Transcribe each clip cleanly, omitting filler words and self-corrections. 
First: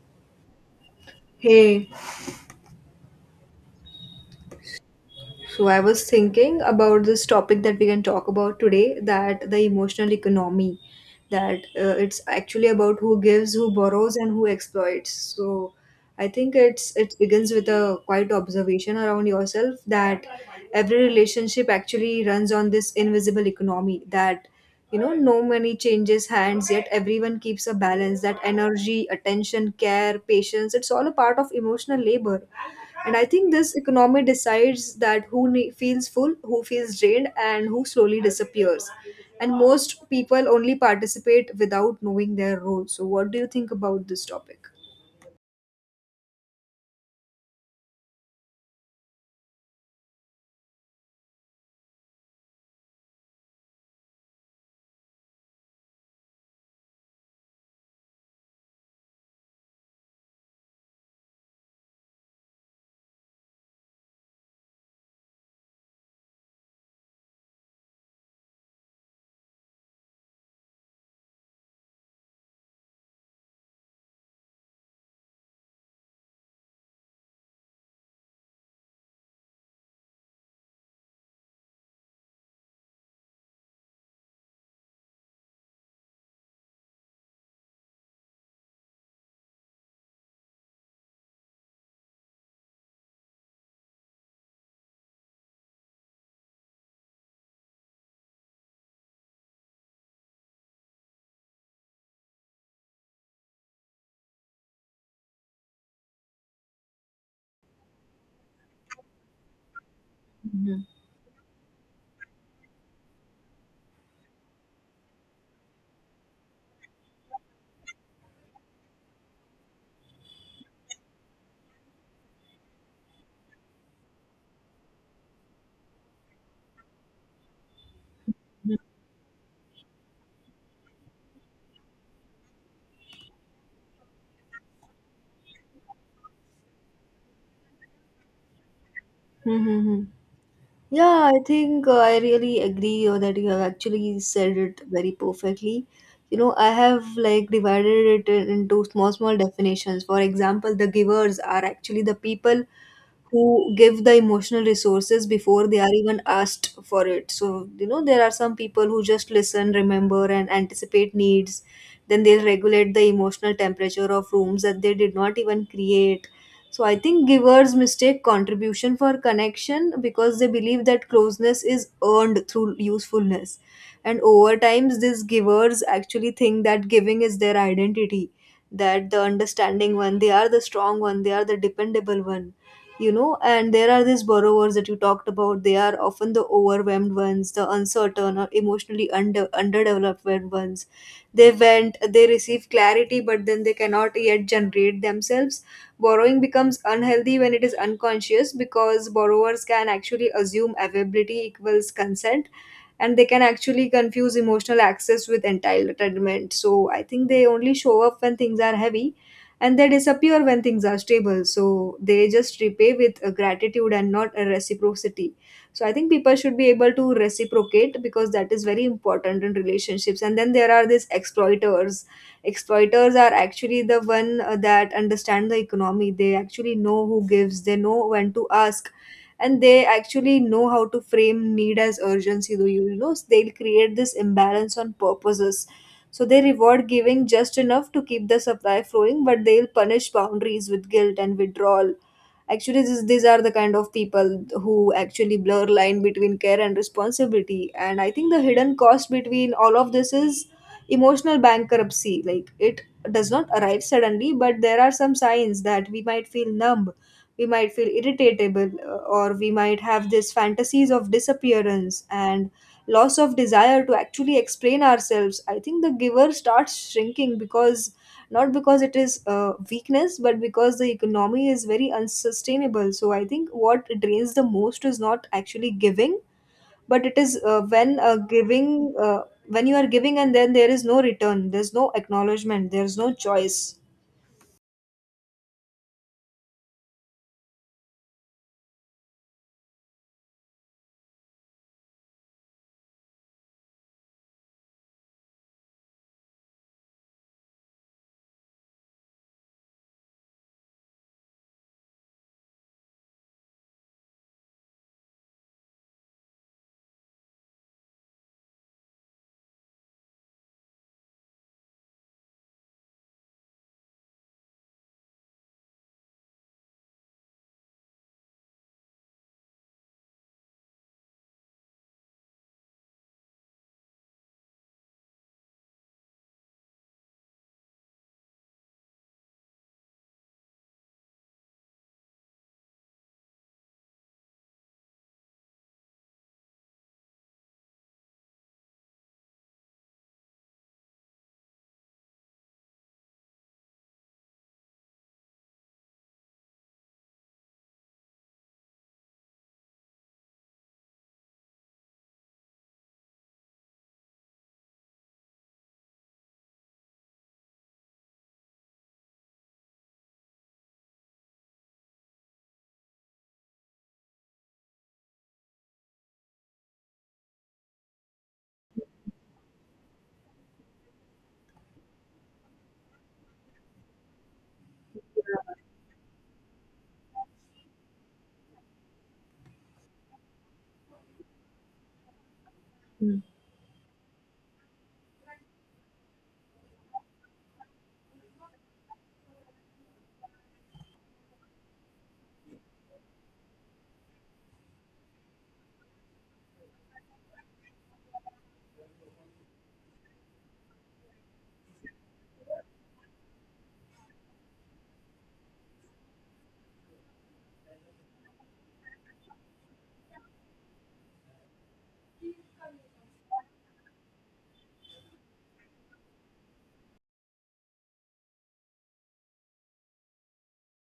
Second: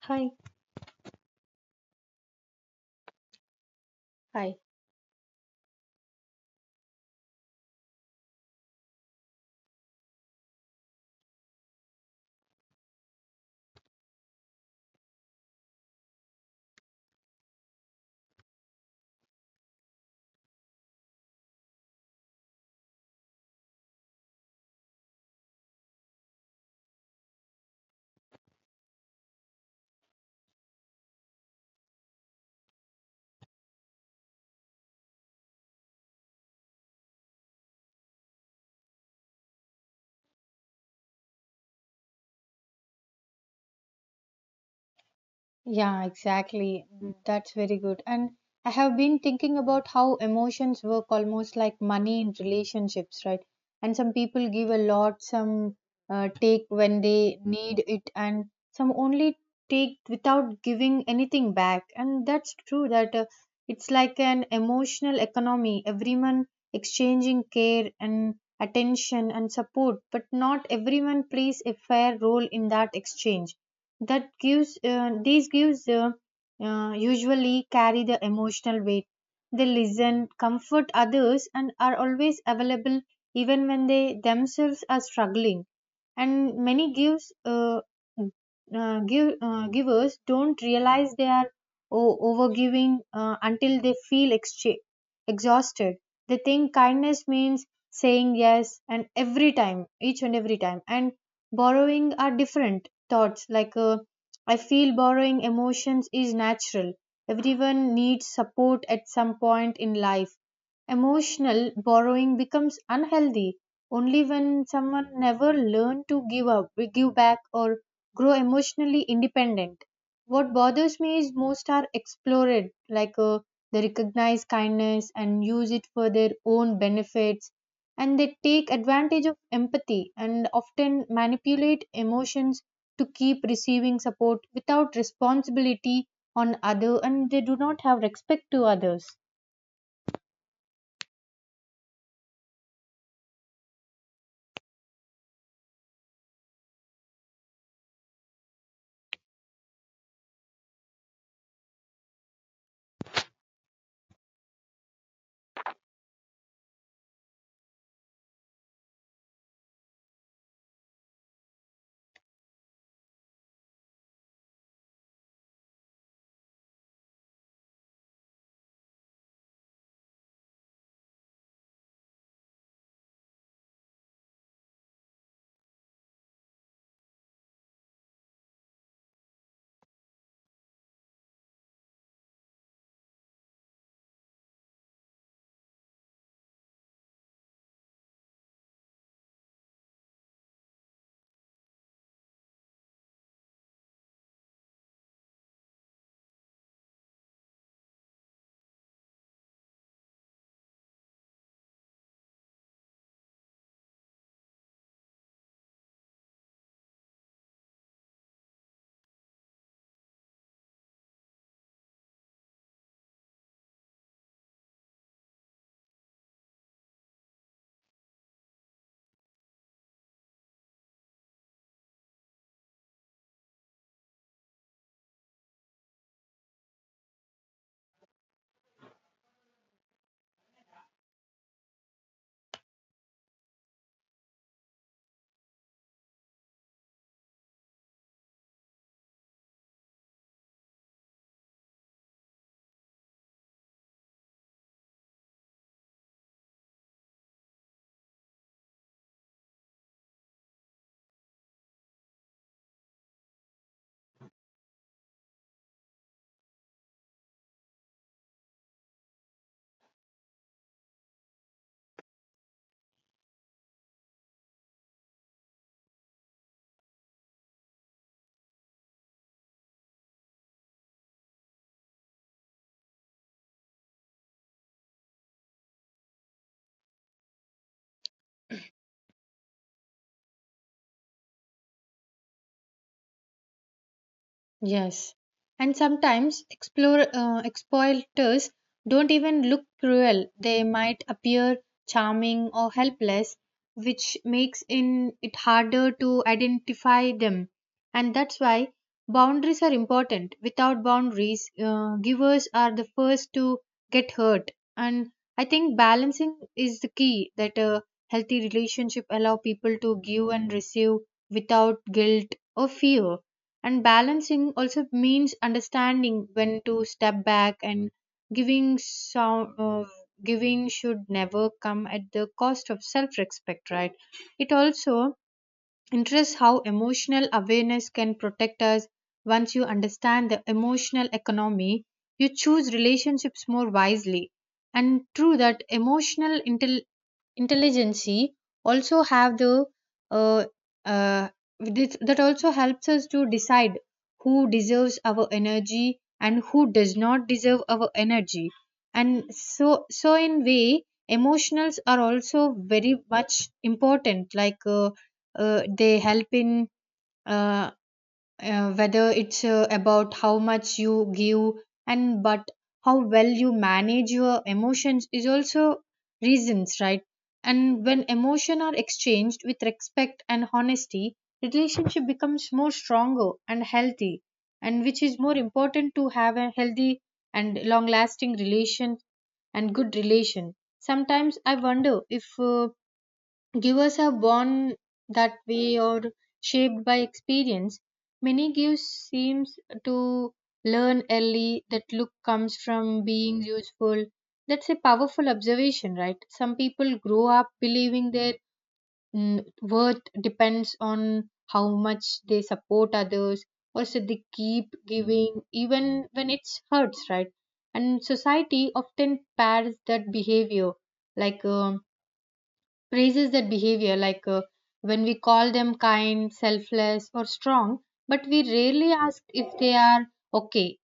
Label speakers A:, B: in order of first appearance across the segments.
A: Hi.
B: Hey,
A: Hi.
B: so I was thinking about this topic that we can talk about today, that the emotional economy, that it's actually about who gives, who borrows, and who exploits. So I think it begins with a quiet observation around yourself that every relationship actually runs on this invisible economy, that you know no money changes hands yet everyone keeps a balance, that energy, attention, care, patience, it's all a part of emotional labor. And I think this economy decides that feels full, who feels drained, and who slowly disappears. And most people only participate without knowing their role. So what do you think about this topic?
A: Yeah, exactly. That's very good. And I have been thinking about how emotions work almost like money in relationships, right? And some people give a lot, some take when they need it, and some only take without giving anything back. And that's true that it's like an emotional economy, everyone exchanging care and attention and support, but not everyone plays a fair role in that exchange that gives these gives usually carry the emotional weight. They listen, comfort others, and are always available even when they themselves are struggling. And many gives mm, give, givers don't realize they are overgiving until they feel exhausted. They think kindness means saying yes and every time, each and every time. And borrowing are different thoughts like I feel borrowing emotions is natural. Everyone needs support at some point in life. Emotional borrowing becomes unhealthy only when someone never learn to give up, give back, or grow emotionally independent. What bothers me is most are explored like they recognize kindness and use it for their own benefits, and they take advantage of empathy and often manipulate emotions to keep receiving support without responsibility on other, and they do not have respect to others.
B: Hmm. Yeah, I think I really agree or that you have actually said it very perfectly. You know, I have like divided it into small, small definitions. For example, the givers are actually the people who give the emotional resources before they are even asked for it. So, you know, there are some people who just listen, remember, and anticipate needs. Then they'll regulate the emotional temperature of rooms that they did not even create. So I think givers mistake contribution for connection because they believe that closeness is earned through usefulness. And over times these givers actually think that giving is their identity, that the understanding one, they are the strong one, they are the dependable one. You know, and there are these borrowers that you talked about. They are often the overwhelmed ones, the uncertain or emotionally under underdeveloped ones. They went, they receive clarity, but then they cannot yet generate themselves. Borrowing becomes unhealthy when it is unconscious, because borrowers can actually assume availability equals consent, and they can actually confuse emotional access with entitlement. So I think they only show up when things are heavy, and they disappear when things are stable. So they just repay with a gratitude and not a reciprocity. So I think people should be able to reciprocate because that is very important in relationships. And then there are these exploiters. Exploiters are actually the one that understand the economy. They actually know who gives, they know when to ask, and they actually know how to frame need as urgency, though you know. So they'll create this imbalance on purposes, so they reward giving just enough to keep the supply flowing, but they'll punish boundaries with guilt and withdrawal. Actually these are the kind of people who actually blur line between care and responsibility. And I think the hidden cost between all of this is emotional bankruptcy. Like it does not arrive suddenly, but there are some signs that we might feel numb, we might feel irritable, or we might have these fantasies of disappearance and loss of desire to actually explain ourselves. I think the giver starts shrinking, because not because it is a weakness, but because the economy is very unsustainable. So I think what drains the most is not actually giving, but it is when you are giving and then there is no return, there's no acknowledgement, there's no choice.
A: Yes, and sometimes explore, exploiters don't even look cruel. They might appear charming or helpless, which makes in, it harder to identify them. And that's why boundaries are important. Without boundaries, givers are the first to get hurt. And I think balancing is the key, that a healthy relationship allow people to give and receive without guilt or fear. And balancing also means understanding when to step back and giving so, giving should never come at the cost of self respect, right? It also interests how emotional awareness can protect us. Once you understand the emotional economy, you choose relationships more wisely, and through that emotional intelligency also have the uh, uh, that also helps us to decide who deserves our energy and who does not deserve our energy. And so, so in way, emotionals are also very much important, like they help in uh, whether it's about how much you give and but how well you manage your emotions is also reasons, right? And when emotion are exchanged with respect and honesty, relationship becomes more stronger and healthy, and which is more important to have a healthy and long lasting relation and good relation. Sometimes I wonder if givers are born that way or shaped by experience. Many gifts seems to learn early that look comes from being useful. That's a powerful observation, right? Some people grow up believing their worth depends on how much they support others, or so they keep giving even when it hurts, right? And society often pairs that behavior like praises that behavior like when we call them kind, selfless, or strong, but we rarely ask if they are okay.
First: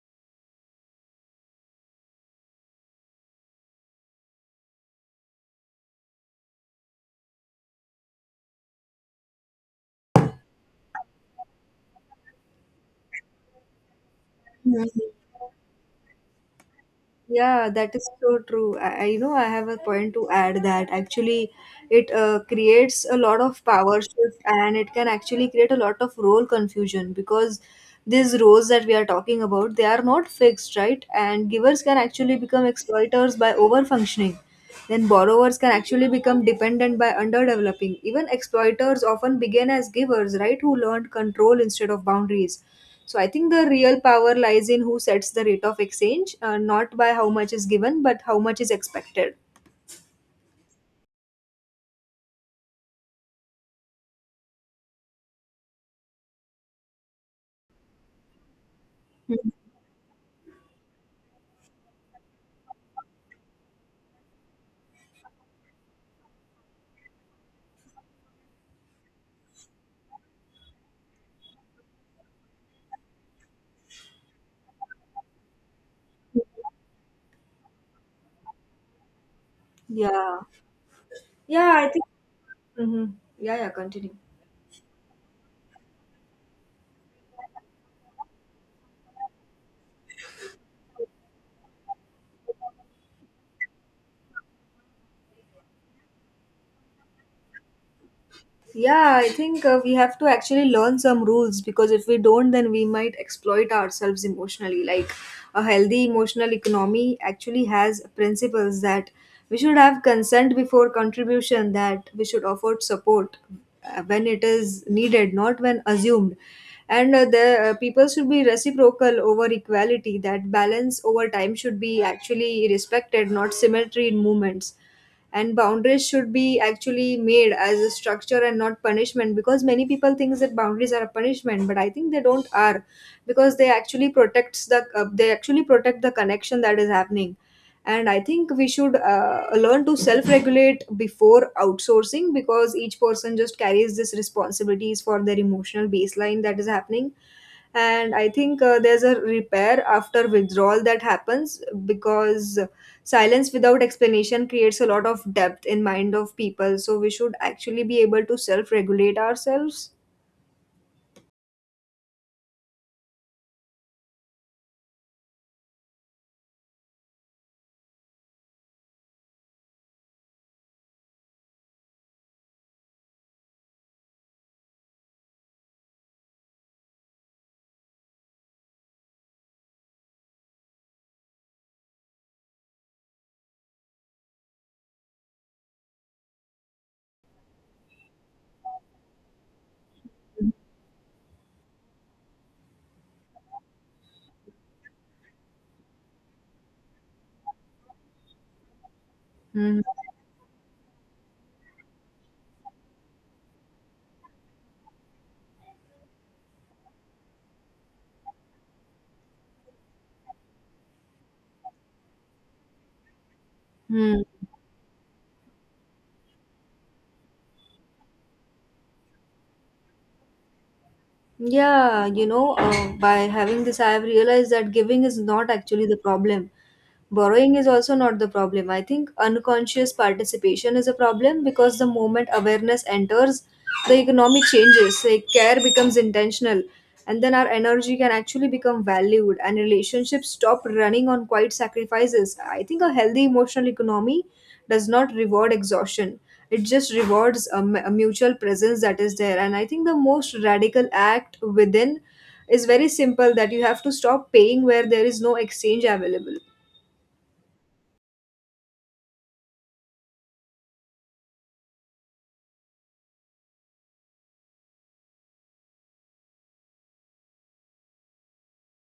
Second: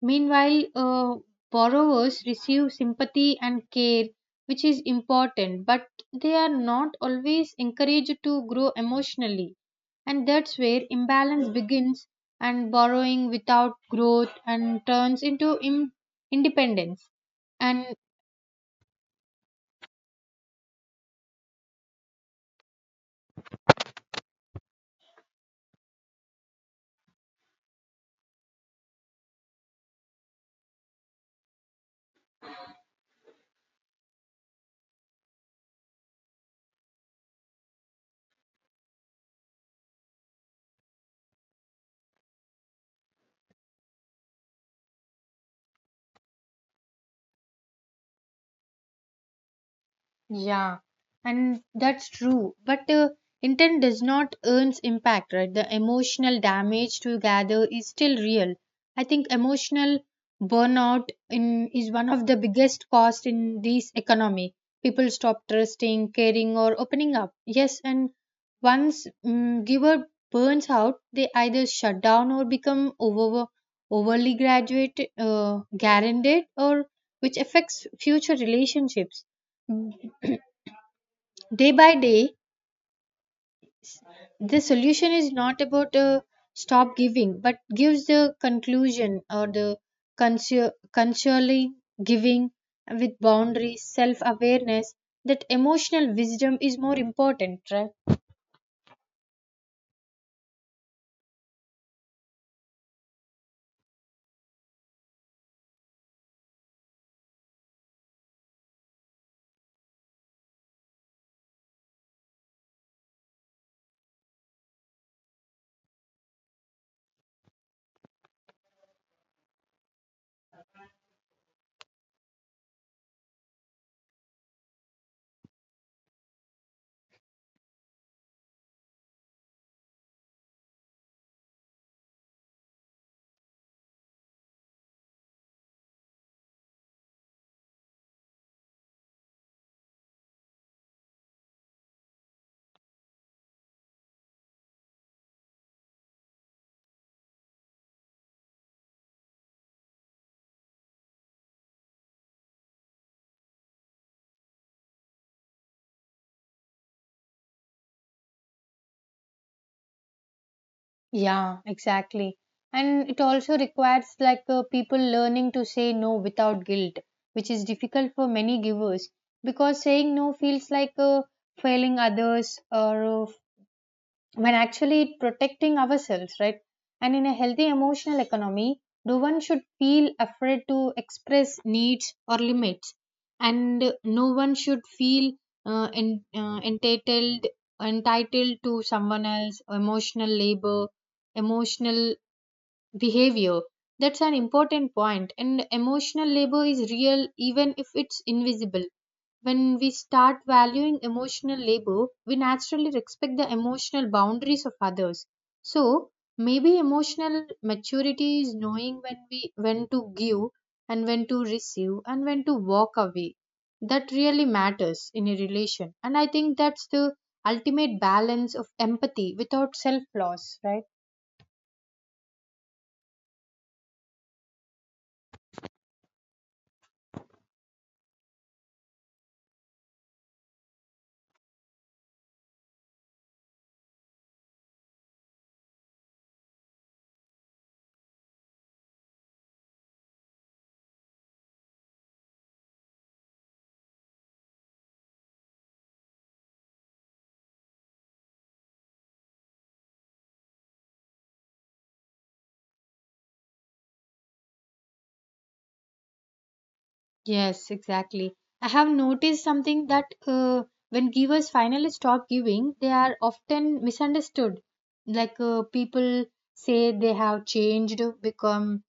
A: Meanwhile, borrowers receive sympathy and care, which is important, but they are not always encouraged to grow emotionally. And that's where imbalance begins, and borrowing without growth and
B: Mm.
A: turns into independence.
B: Yeah,
A: And
B: that is so true. I you know I have a point to add that actually it creates a lot of power shift, and it can actually create a lot of role confusion, because these roles that we are talking about, they are not fixed, right? And givers can actually become exploiters by over functioning. Then borrowers can actually become dependent by underdeveloping. Even exploiters often begin as givers, right? Who learned control instead of boundaries. So I think the real power lies in who sets the rate of exchange, not by how much is given, but how much is expected.
A: yeah, and that's true. But intent does not earn impact, right? The emotional damage to gather is still real. I think
B: Mhm.
A: emotional burnout in is one of the biggest cost in this economy. People stop trusting, caring, or opening up. Yes, and once giver burns out, they either shut down or become over overly graduate, guaranteed, or which affects future relationships
B: Yeah.
A: day
B: Yeah, I
A: by
B: think.
A: day.
B: Hmm. Yeah, yeah,
A: s-
B: continue.
A: the solution is not about stop giving, but gives the conclusion or the consually giving with boundaries, self awareness. That emotional wisdom is more important, right?
B: Yeah, I think we have to actually learn some rules, because if we don't, then we might exploit ourselves emotionally. Like a healthy emotional economy actually has principles, that we should have consent before contribution, that we should offer support when it is needed, not when assumed. And the People should be reciprocal over equality, that balance over time should be actually respected, not symmetry in movements. And boundaries should be actually made as a structure and not punishment, because many people thinks that boundaries are a punishment, but I think they don't are, because they actually protects they actually protect the connection that is happening. And I think we should learn to self regulate before outsourcing, because each person just carries this responsibilities for their emotional baseline that is happening. And I think there's a repair after withdrawal that happens, because silence without explanation creates a lot of depth in mind of people. So we should actually be able to self regulate ourselves.
A: Yeah, exactly. And it also requires like people learning to say no without guilt, which is difficult for many givers because saying no feels like failing others or when actually protecting ourselves, right? And in a healthy emotional economy, no one should feel afraid to express needs or limits, and no one should feel entitled, entitled to someone else emotional labor, emotional behavior. That's an important point, and emotional labor is real even if it's invisible. When
B: Hmm.
A: we start valuing emotional labor, we naturally respect the emotional boundaries of others. So, maybe emotional maturity is knowing when to give and when to receive and when to walk away. That
B: Hmm.
A: really matters in a relation, and I think that's the ultimate balance of empathy without self loss, right?
B: Yeah, you know by having this I have realized that giving is not actually the problem. Borrowing is also not the problem. I think unconscious participation is a problem, because the moment awareness enters, the economy changes, like care becomes intentional, and then our energy can actually become valued, and relationships stop running on quiet sacrifices. I think a healthy emotional economy does not reward exhaustion, it just rewards a mutual presence that is there. And I think the most radical act within is very simple, that you have to stop paying where there is no exchange available.
A: Yes, exactly. I have noticed something that when givers finally stop giving, they are often misunderstood. Like people say they have changed,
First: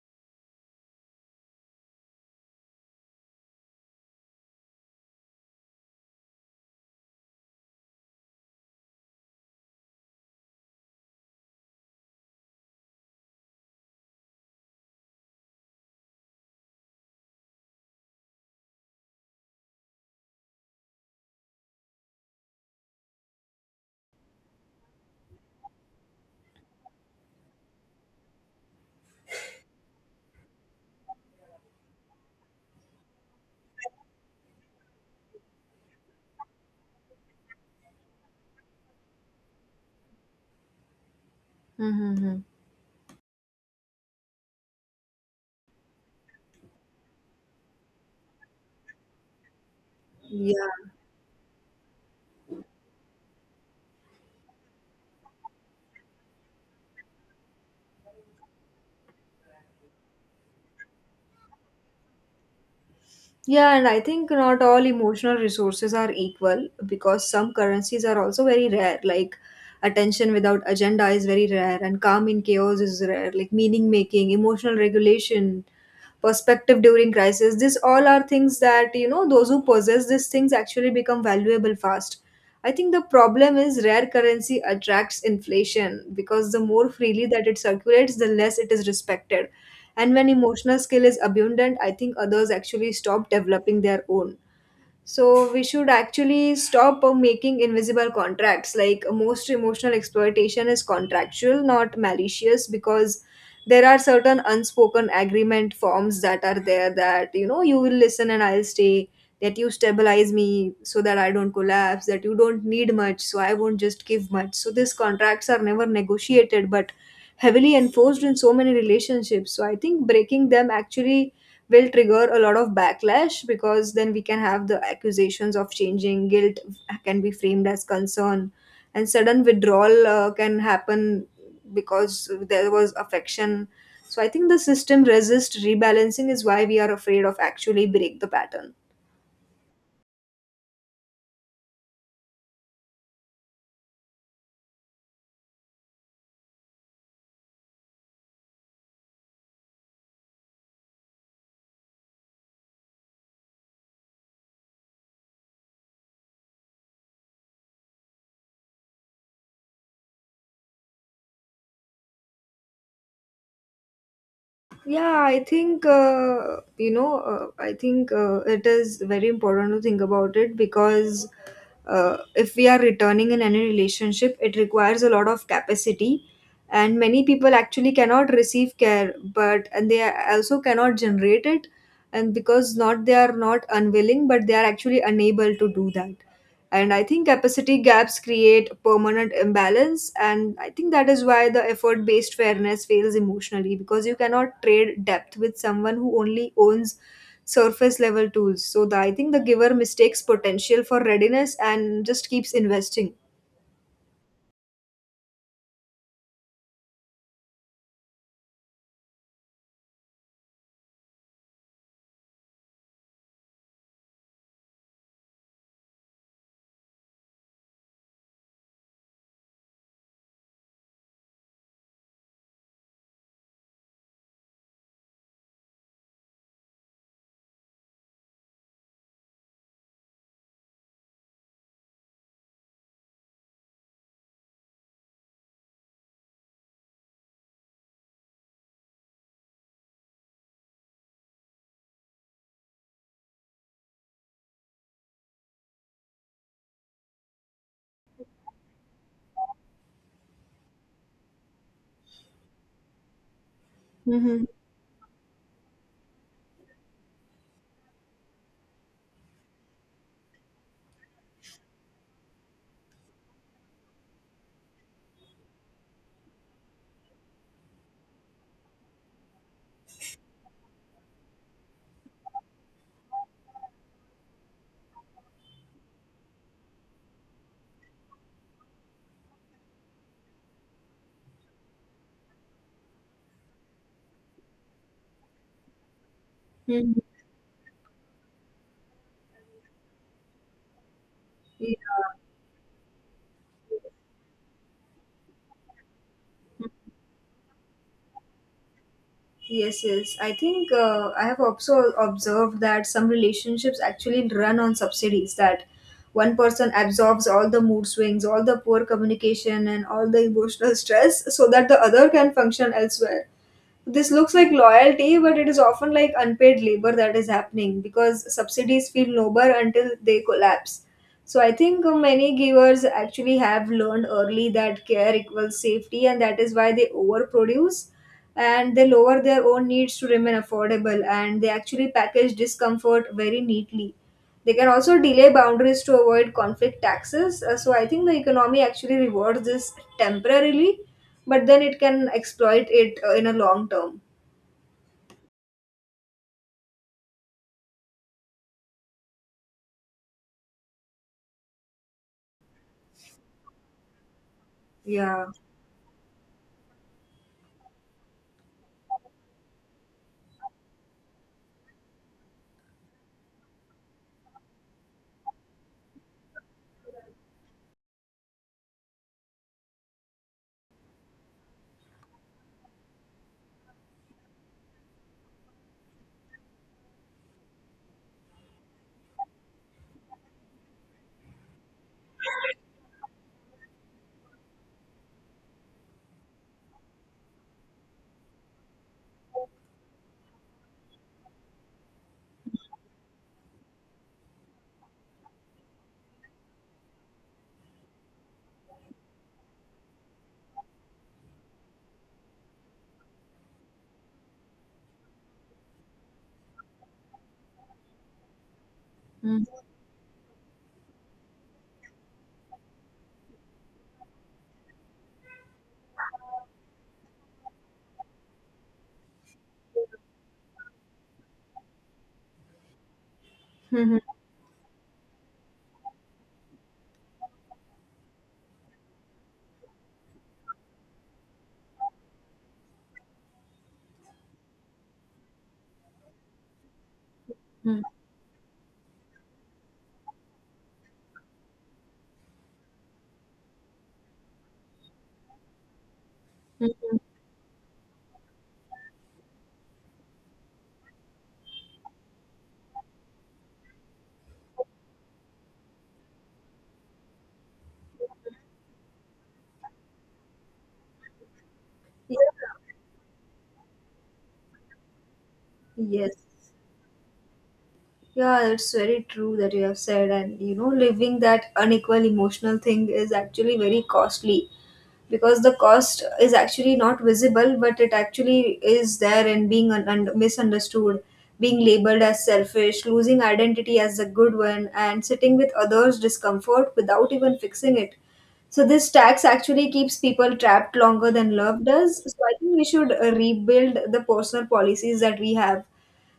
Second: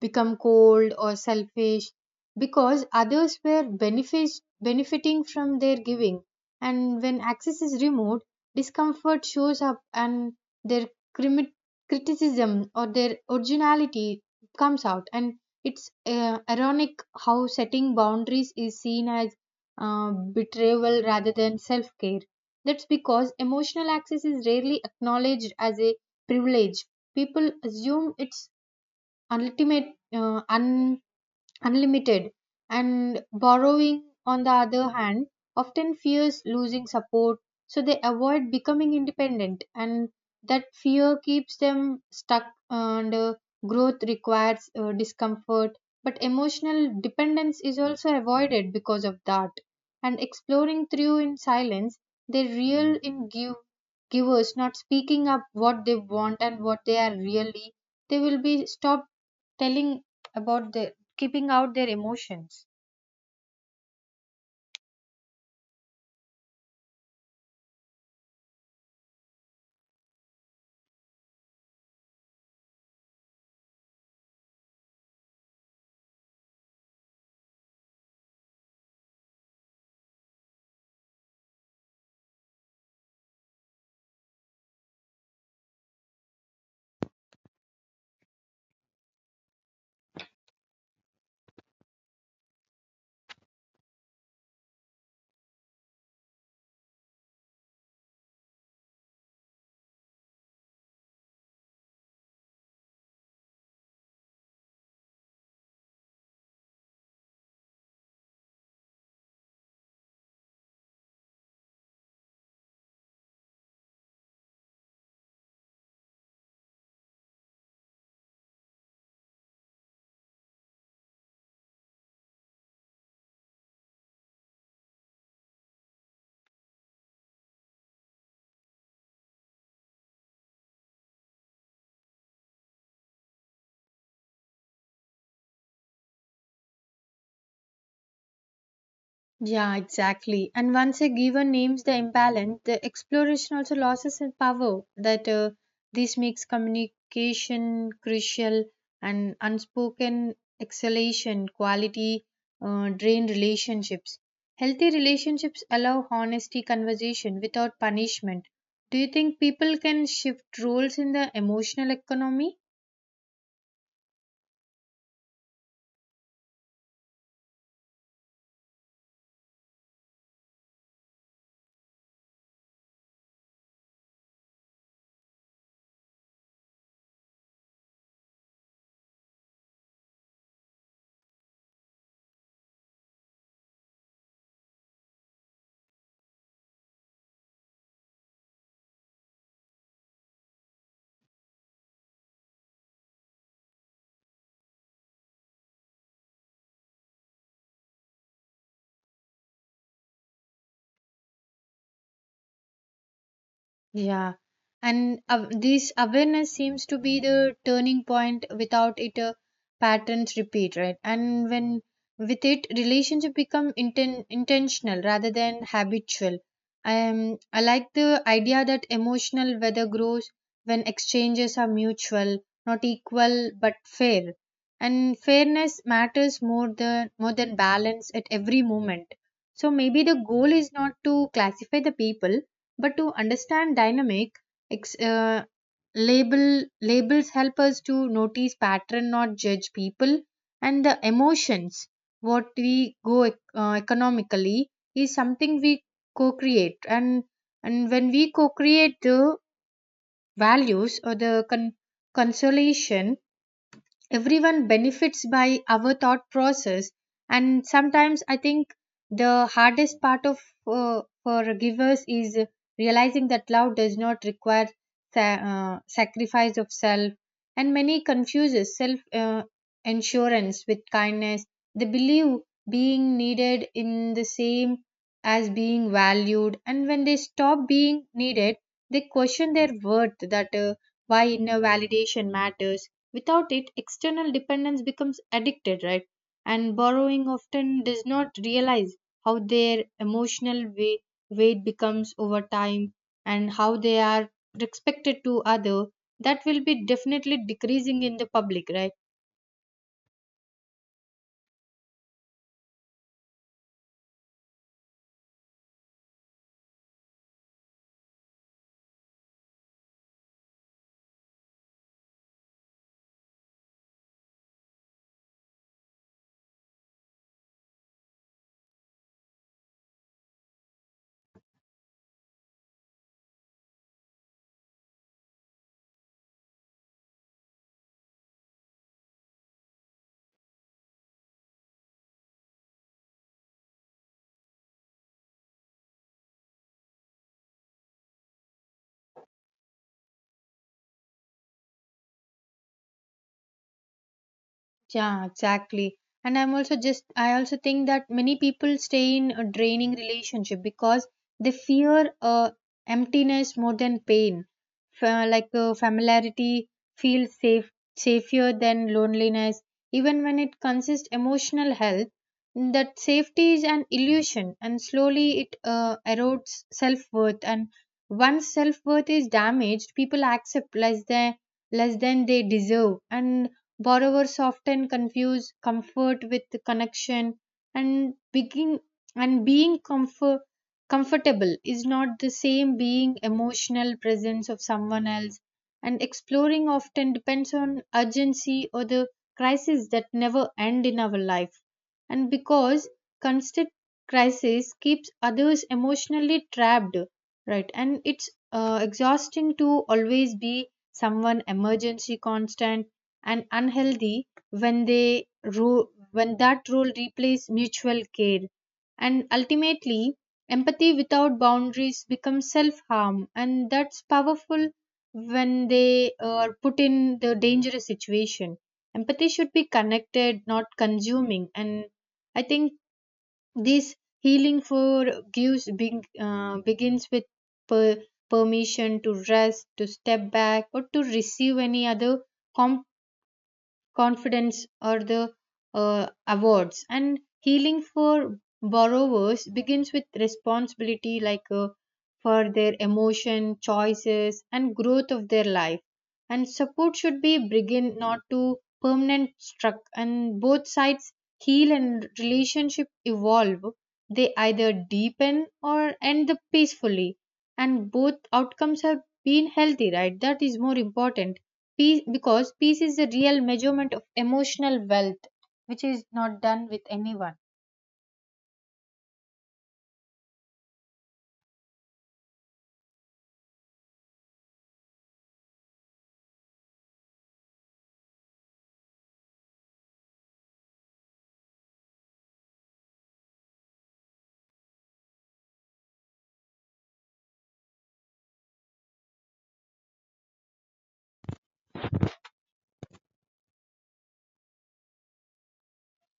A: become cold or selfish because others were benefit, benefiting from their giving. And when access is removed, discomfort shows up and their crimi- criticism or their originality comes out. And it's ironic how setting boundaries is seen as betrayal rather than self care. That's because emotional access is rarely acknowledged as a privilege. People assume it's ultimate, uh, un- unlimited. And borrowing on the other hand often fears losing support, so they avoid becoming independent, and that fear keeps them
B: Mm-hmm.
A: stuck. And growth requires discomfort, but emotional dependence is also avoided because of that. And
B: Yeah.
A: exploring through in silence, they real in give, givers not speaking up what they want and what they are really, they will be stopped telling about the, keeping out their emotions.
B: Yeah, and I think not all emotional resources are equal, because some currencies are also very rare. Like attention without agenda is very rare, and calm in chaos is rare. Like meaning making, emotional regulation, perspective during crisis, this all are things that you know those who possess these things actually become valuable fast. I think the problem is rare currency attracts inflation, because the more freely that it circulates, the less it is respected. And when emotional skill is abundant, I think others actually stop developing their own. So we should actually stop making invisible contracts. Like most emotional exploitation is contractual, not malicious, because there are certain unspoken agreement forms that are there, that you know you will listen and I'll stay. That you stabilize me so that I don't collapse. That you don't need much, so I won't just give much. So these contracts are never negotiated, but heavily enforced in so many relationships. So I think breaking them actually will trigger a lot of backlash, because then we can have the accusations of changing guilt can be framed as concern, and sudden withdrawal can happen because there was affection. So I think the system resists rebalancing is why we are afraid of actually break the pattern.
A: Yeah, exactly. And once a giver names the imbalance, the exploration also loses in power. That this makes communication crucial, and unspoken exhalation quality drain relationships. Healthy relationships allow honesty conversation without punishment. Do you think people can shift roles in the emotional economy?
B: Yeah, I think, I think it is very important to think about it, because if we are returning in any relationship, it requires a lot of capacity, and many people actually cannot receive care, but and they also cannot generate it, and because not they are not unwilling, but they are actually unable to do that. And I think capacity gaps create permanent imbalance, and I think that is why the effort based fairness fails emotionally, because you cannot trade depth with someone who only owns surface level tools. So I think the giver mistakes potential for readiness and just keeps investing.
A: Yeah, and this awareness seems to be the turning point. Without it, patterns repeat, right? And when with it, relationship become intentional rather than habitual. I like the idea that emotional weather grows when exchanges are mutual, not equal but fair. And fairness matters more than balance at every moment. So maybe the goal is not to classify the people but to understand dynamic, ex- uh, label labels help us to notice pattern, not judge people, and the emotions. What we go economically is something we co-create, and when we co-create the values or the consolation, everyone benefits by our thought process. And sometimes I think the hardest part of for givers is realizing that love does not require sacrifice of self. And many confuses self insurance with kindness. They believe being needed in the same as being valued, and when they stop being needed, they question their worth. That why inner validation matters. Without it, external dependence becomes addicted, right? And
B: Mm-hmm.
A: borrowing often does not realize how their emotional weight, weight becomes over time, and how they are respected to other. That will be definitely decreasing in the public, right?
B: Yes, yes. I think I have also observed that some relationships actually run on subsidies, that one person absorbs all the mood swings, all the poor communication, and all the emotional stress so that the other can function elsewhere. This looks like loyalty, but it is often like unpaid labor that is happening, because subsidies feel noble until they collapse. So I think many givers actually have learned early that care equals safety, and that is why they overproduce, and they lower their own needs to remain affordable, and they actually package discomfort very neatly. They can also delay boundaries to avoid conflict taxes. So I think the economy actually rewards this temporarily, but then it can exploit it in a long term.
A: Yeah, exactly. And I'm also just, I also think that many people stay in a draining relationship because they fear emptiness more than pain.
B: Yeah.
A: Like familiarity feels safe, safer than loneliness. Even when it consists emotional health, that safety is an illusion, and slowly it erodes self worth. And once self worth is damaged, people accept less than they deserve. And borrowers often confuse comfort with connection and begin and being comfort, comfortable is not the same being emotional presence of someone else. And exploring often depends on urgency or the crises that never end in our life. And because constant crisis keeps others emotionally trapped, right? And it's exhausting to always be someone emergency constant, and unhealthy when they rule when that role replaces mutual care. And
B: Hmm.
A: ultimately empathy without boundaries becomes self-harm, and that's powerful when they are put in the dangerous situation. Empathy should be connected not consuming. And I think this
B: Mhm.
A: healing for gives big, begins with per- permission to rest, to step back, or to receive any other complex confidence or the awards. And
B: Mhm.
A: healing for borrowers begins with responsibility, like for their emotion choices and growth of their life. And support
B: Mhm.
A: should be begin not to permanent struck, and both sides heal and relationship evolve. They either deepen or end up peacefully, and both outcomes have been healthy, right? That is more important. Peace,
B: Yeah.
A: because peace is the real measurement of emotional wealth, which is
B: Yes.
A: not done with anyone.
B: Yeah, it's very true that you have said, and you know, living that unequal emotional thing is actually very costly. Because the cost is actually not visible, but it actually is there, and being misunderstood, being labeled as selfish, losing identity as a good one, and sitting with others discomfort without even fixing it. So this tax actually keeps people trapped longer than love does. So I think we should rebuild the personal policies that we have,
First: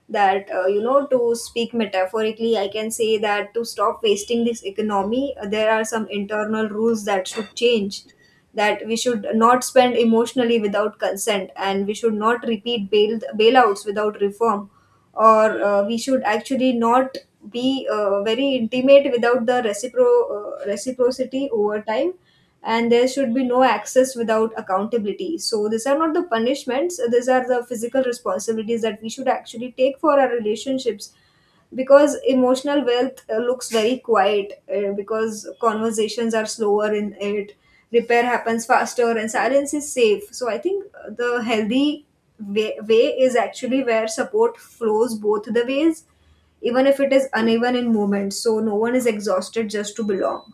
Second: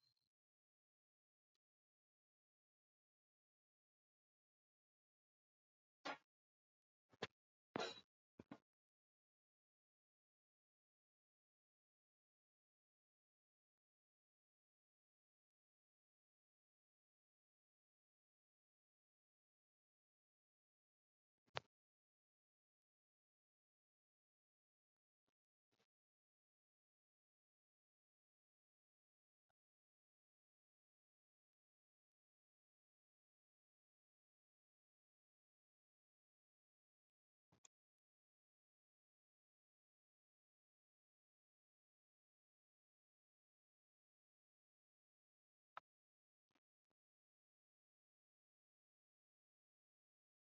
B: that to speak metaphorically, I can say that to stop wasting this economy, there are some internal rules that should change, that we should not spend emotionally without consent, and we should not repeat bailouts without reform, or we should actually not be very intimate without the reciprocity over time, and there should be no access without accountability. So these are not the punishments, these are the physical responsibilities that we should actually take for our relationships, because emotional wealth looks very quiet, because conversations are slower in it, repair happens faster, and silence is safe. So I think the healthy way is actually where support flows both the ways, even if it is uneven in moments, so no one is exhausted just to belong.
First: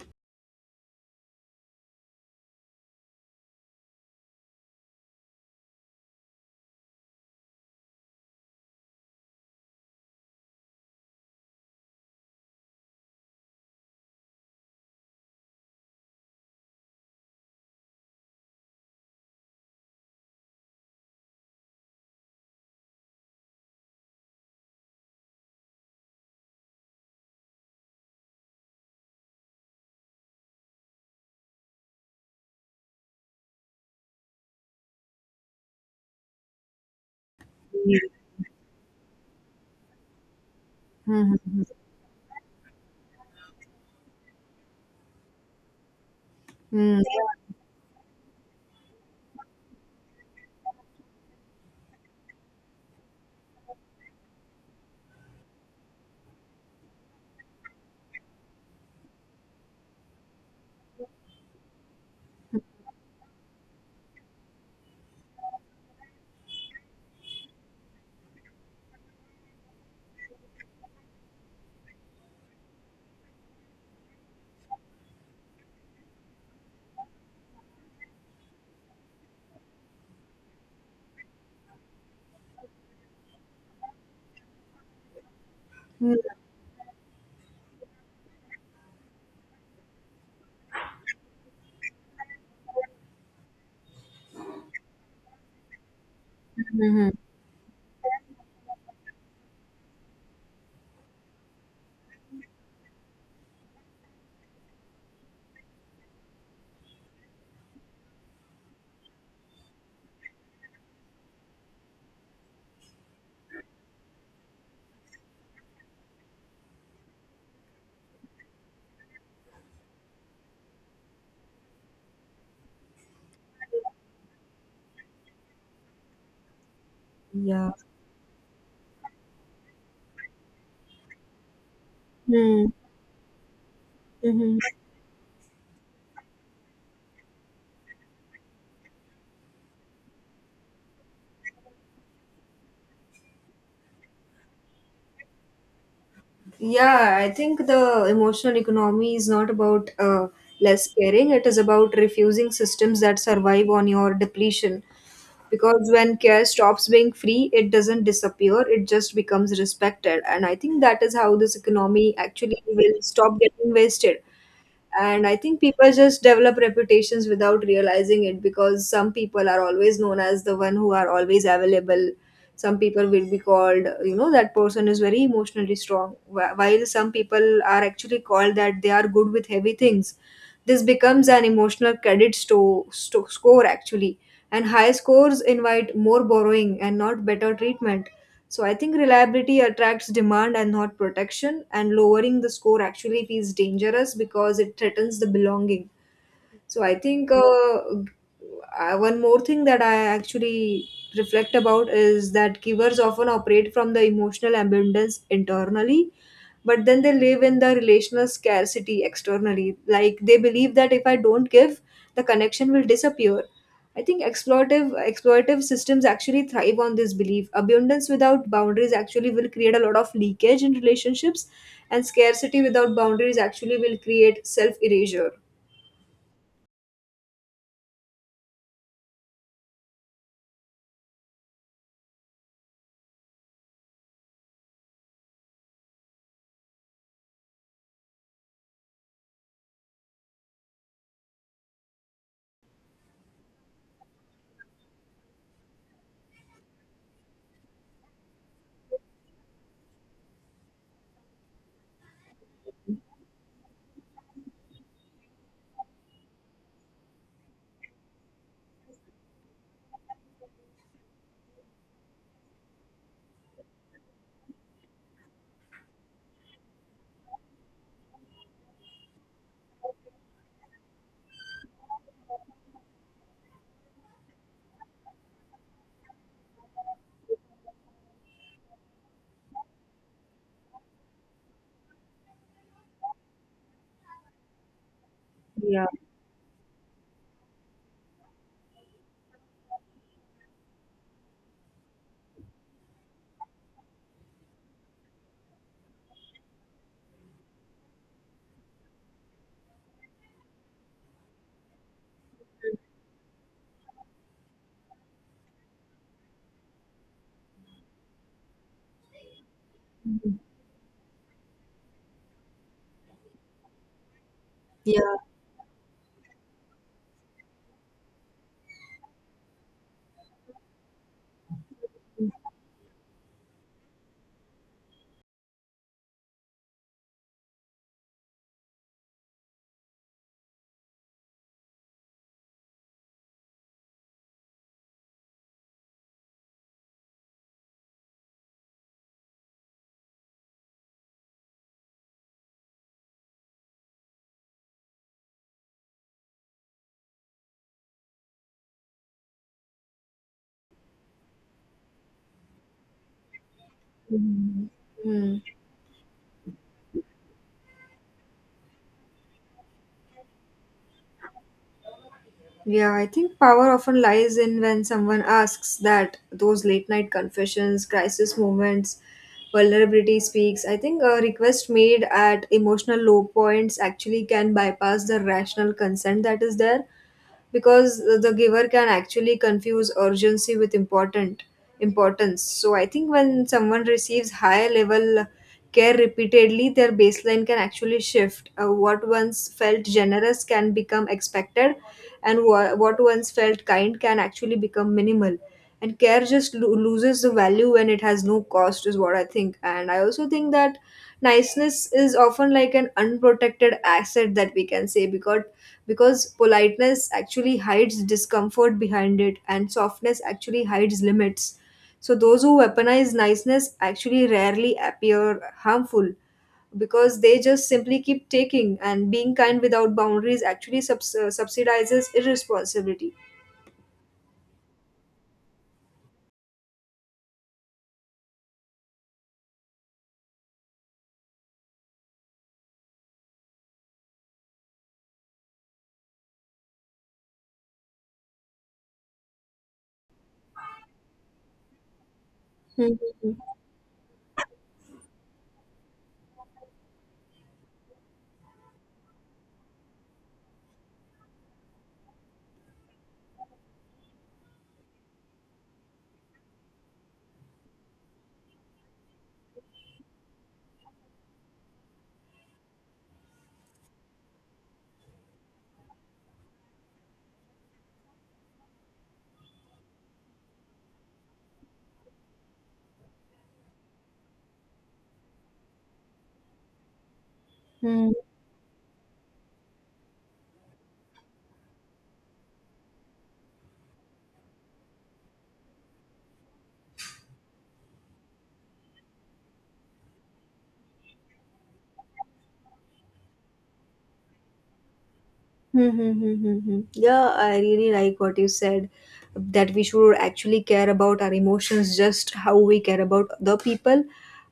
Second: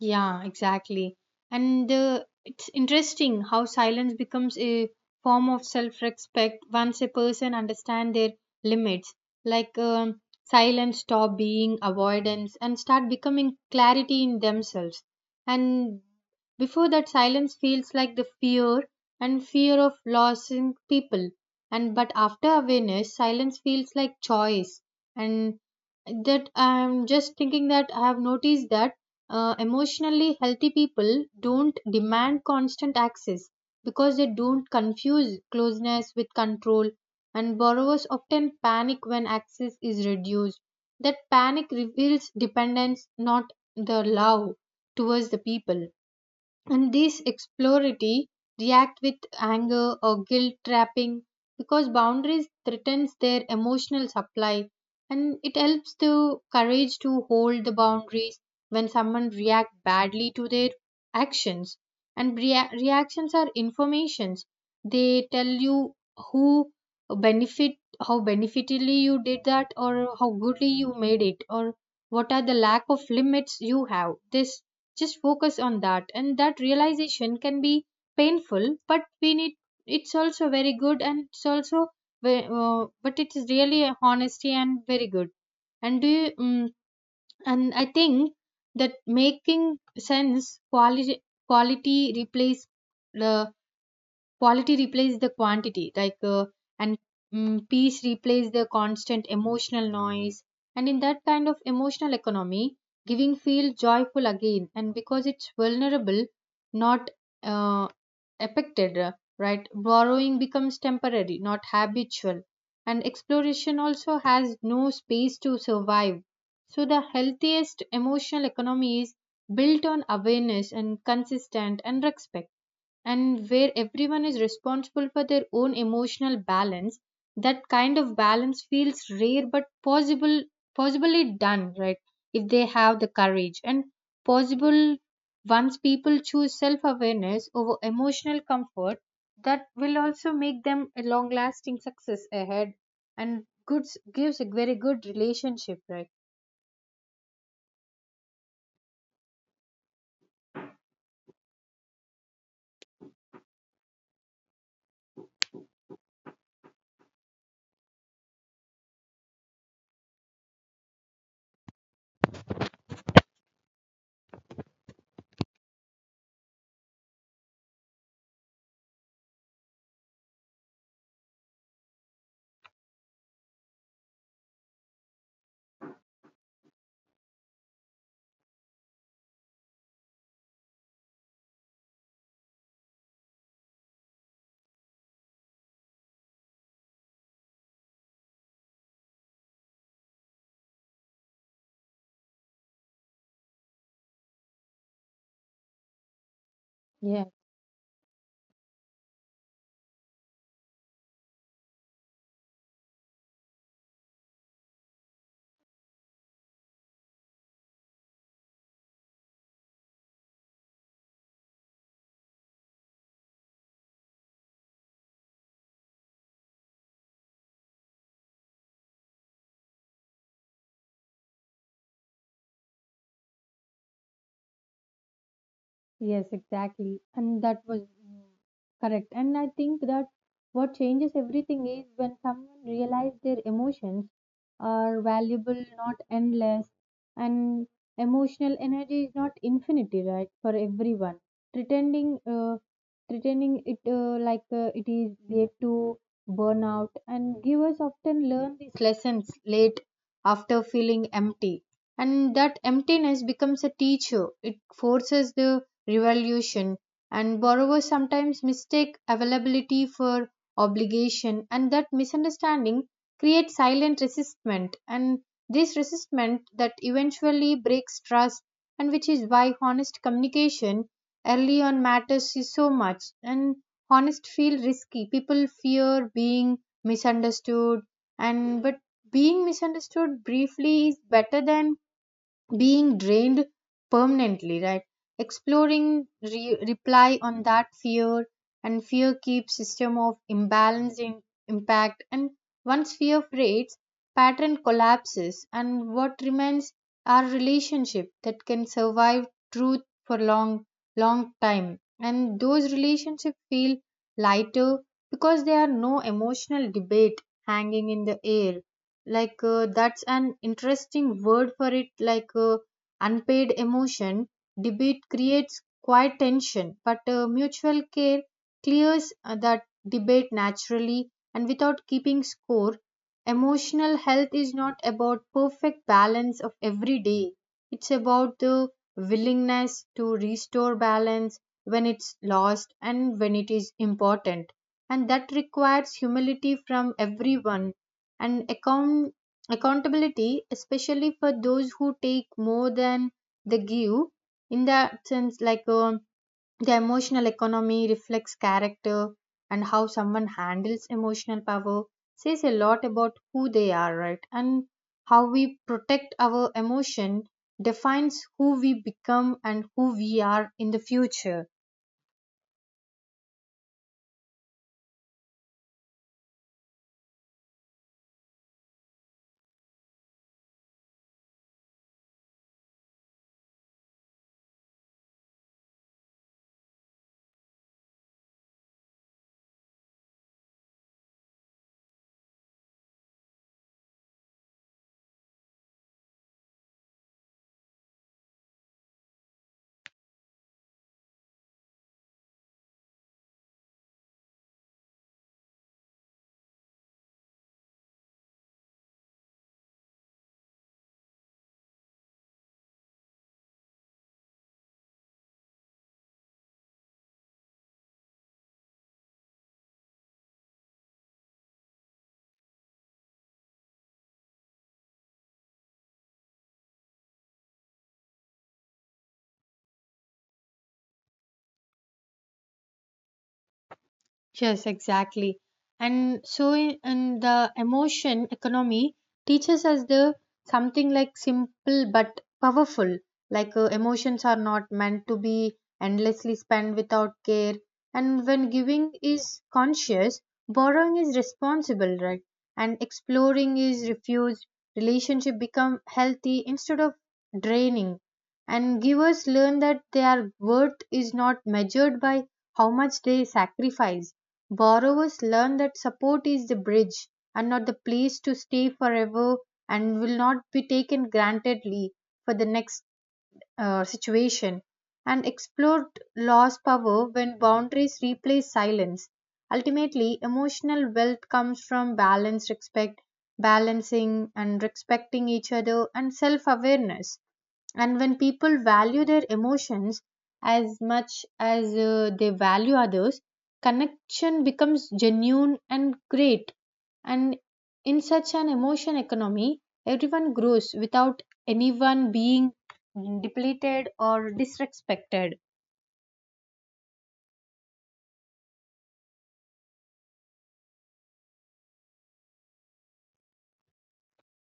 A: Yeah, exactly. And it's interesting how silence becomes a form of self-respect once a person understands their limits. Like silence stop being avoidance and start becoming clarity in themselves. And before that, silence feels like the fear and fear of losing people. And but after awareness, silence feels like choice. And that, I'm just thinking that I have noticed that emotionally healthy people don't demand constant access because they don't confuse closeness with control, and borrowers often panic when access is reduced. That panic reveals dependence, not the love towards the people. And these exploratory react with anger or guilt trapping because boundaries threatens their emotional supply, and it helps the courage to hold the boundaries when someone react badly to their actions. And reactions are informations. They tell you who benefit, how beneficially you did that, or how goodly you made it, or what are the lack of limits you have. This, just focus on that, and that realization can be painful, but we need It's also very good, and it's also but it is really a honesty and very good. And do
B: Hmm.
A: you, and I think that making sense, quality, quality replace the quality replaces the quantity, and peace replaces the constant emotional noise. And in that kind of emotional economy, giving feels joyful again, and because it's vulnerable, not uh, affected, right, borrowing becomes temporary, not habitual, and exploration also has no space to survive. So the healthiest emotional economy is built on awareness and consistent and respect, and where everyone is responsible for their own emotional balance. That
B: Yeah.
A: kind of balance feels rare but possible, possibly done right, if they
B: Hmm.
A: have the courage and
B: Hmm.
A: possible once people choose self awareness over emotional comfort. That will also make them a long lasting success ahead, and goods gives a very good relationship, right?
B: Yeah, I think the emotional economy is not about less caring. It is about refusing systems that survive on your depletion. Because when care stops being free, it doesn't disappear, it just becomes respected. And I think that is how this economy actually will stop getting wasted. And I think people just develop reputations without realizing it, because some people are always known as the one who are always available, some people will be called, you know, that person is very emotionally strong. Wh- while some people are actually called that they are good with heavy things. This becomes an emotional credit score actually, and high scores invite more borrowing and not better treatment. So I think reliability attracts demand and not protection, and lowering the score actually feels dangerous because it threatens the belonging. So I
A: Yeah.
B: think one more thing that I actually reflect about is that givers often operate from the emotional abundance internally, but then they live in the relational scarcity externally. Like they believe that if I don't give, the connection will disappear. I think exploitive systems actually thrive on this belief. Abundance without boundaries actually will create a lot of leakage in relationships, and scarcity without boundaries actually will create self erasure.
A: Yes, exactly. And that was correct. And I think that what changes everything is when someone realizes their emotions are valuable, not endless, and emotional energy is not infinity, right? For everyone, pretending, uh, pretending it it is lead to burnout, and givers often learn these lessons late after feeling empty, and that emptiness becomes a teacher. It forces the revolution. And borrowers sometimes mistake availability for obligation, and that misunderstanding creates silent resistment, and this resistment that eventually breaks trust, and which is why honest communication early on matters is so much. And honest feel risky. People fear being misunderstood, and but being misunderstood briefly is better than being drained permanently, right?
B: Yeah.
A: Exploring reply on that fear, and fear keeps system of imbalance in impact, and once fear fades, pattern collapses, and what remains are relationship that can survive truth for long long time. And those relationships feel lighter because there are no emotional debate hanging in the air. That's an interesting word for it, unpaid emotion. Debate creates quite tension, but mutual care clears that debate naturally and without keeping score. Emotional health is not about perfect balance of every day. It's about the willingness to restore balance when it's lost and when it is important, and that requires humility from everyone, and accountability, especially for those who take more than they give. In that sense, the emotional economy reflects character, and how someone handles emotional power says a lot about who they are, right? And
B: Mhm.
A: how
B: Mm.
A: we protect our emotion defines who we become and who we are in the future.
B: Yeah, I think power often lies in when someone asks, that those late night confessions, crisis moments, vulnerability speaks. I think a request made at emotional low points actually can bypass the rational consent that is there, because the giver can actually confuse urgency with important importance. So I think when someone receives high level care repeatedly, their baseline can actually shift. What once felt generous can become expected, and what once felt kind can actually become minimal, and care just loses the value when it has no cost, is what I think. And I also think that niceness is often like an unprotected asset that we can say, because politeness actually hides discomfort behind it, and softness actually hides limits. So those who weaponize niceness actually rarely appear harmful, because they just simply keep taking, and being kind without boundaries actually subsidizes irresponsibility.
A: Yes, exactly. And so in the emotion economy teaches us the something like simple but powerful. Emotions are not meant to be endlessly spent without care. And when giving is conscious, borrowing is responsible, right? And exploring is refused. Relationship become healthy instead of draining. And givers learn that their worth is not measured by how much they sacrifice. Borrowers learn that support is the bridge and not the place to stay forever, and will not be taken grantedly for the next situation. And explore law's power when boundaries replace silence. Ultimately, emotional wealth comes from balanced respect, balancing and respecting each other and self awareness, and
B: Mhm.
A: when people value their emotions as much as they value others, connection becomes genuine and great. And in such an emotion economy, everyone grows without anyone being depleted or disrespected.
B: Hmm. Hmm. Hmm, hmm, hmm. Yeah, I really like what you said, that we should actually care about our emotions just how we care about the people.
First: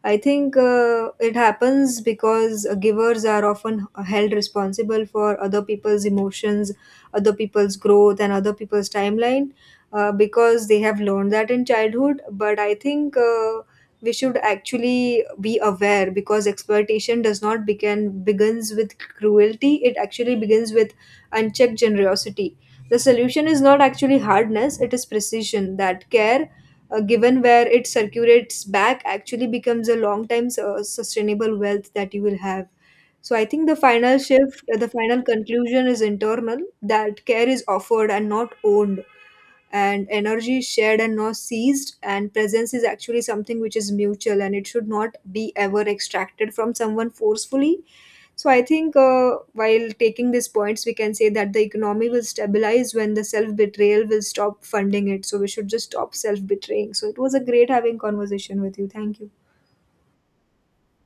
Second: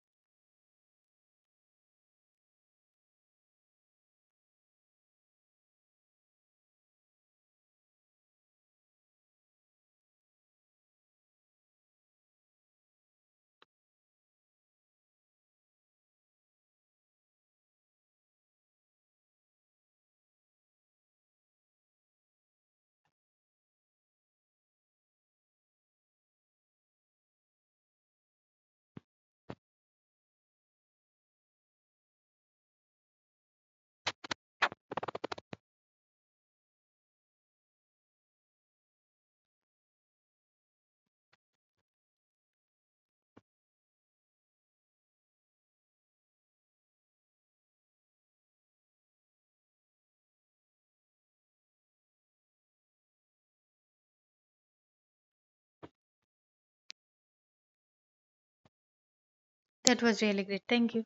B: I think it happens because givers are often held responsible for other people's emotions, other people's growth, and other people's timeline, because they have learned that in childhood. But I think we should actually be aware, because exploitation does not begins with cruelty. It actually begins with and check generosity. The solution is not actually hardness, it is precision. That care given where it circulates back actually becomes a long time sustainable wealth that you will have. So I think the final shift, the final conclusion is internal, that care is offered and not owned, and energy is shared and not seized, and presence is actually something which is mutual, and it should not be ever extracted from someone forcefully. So I think while taking these points, we can say that the economy will stabilize when the self betrayal will stop funding it. So we should just stop self betraying. So it was a great having conversation with you. Thank you.
A: That was really great, thank you.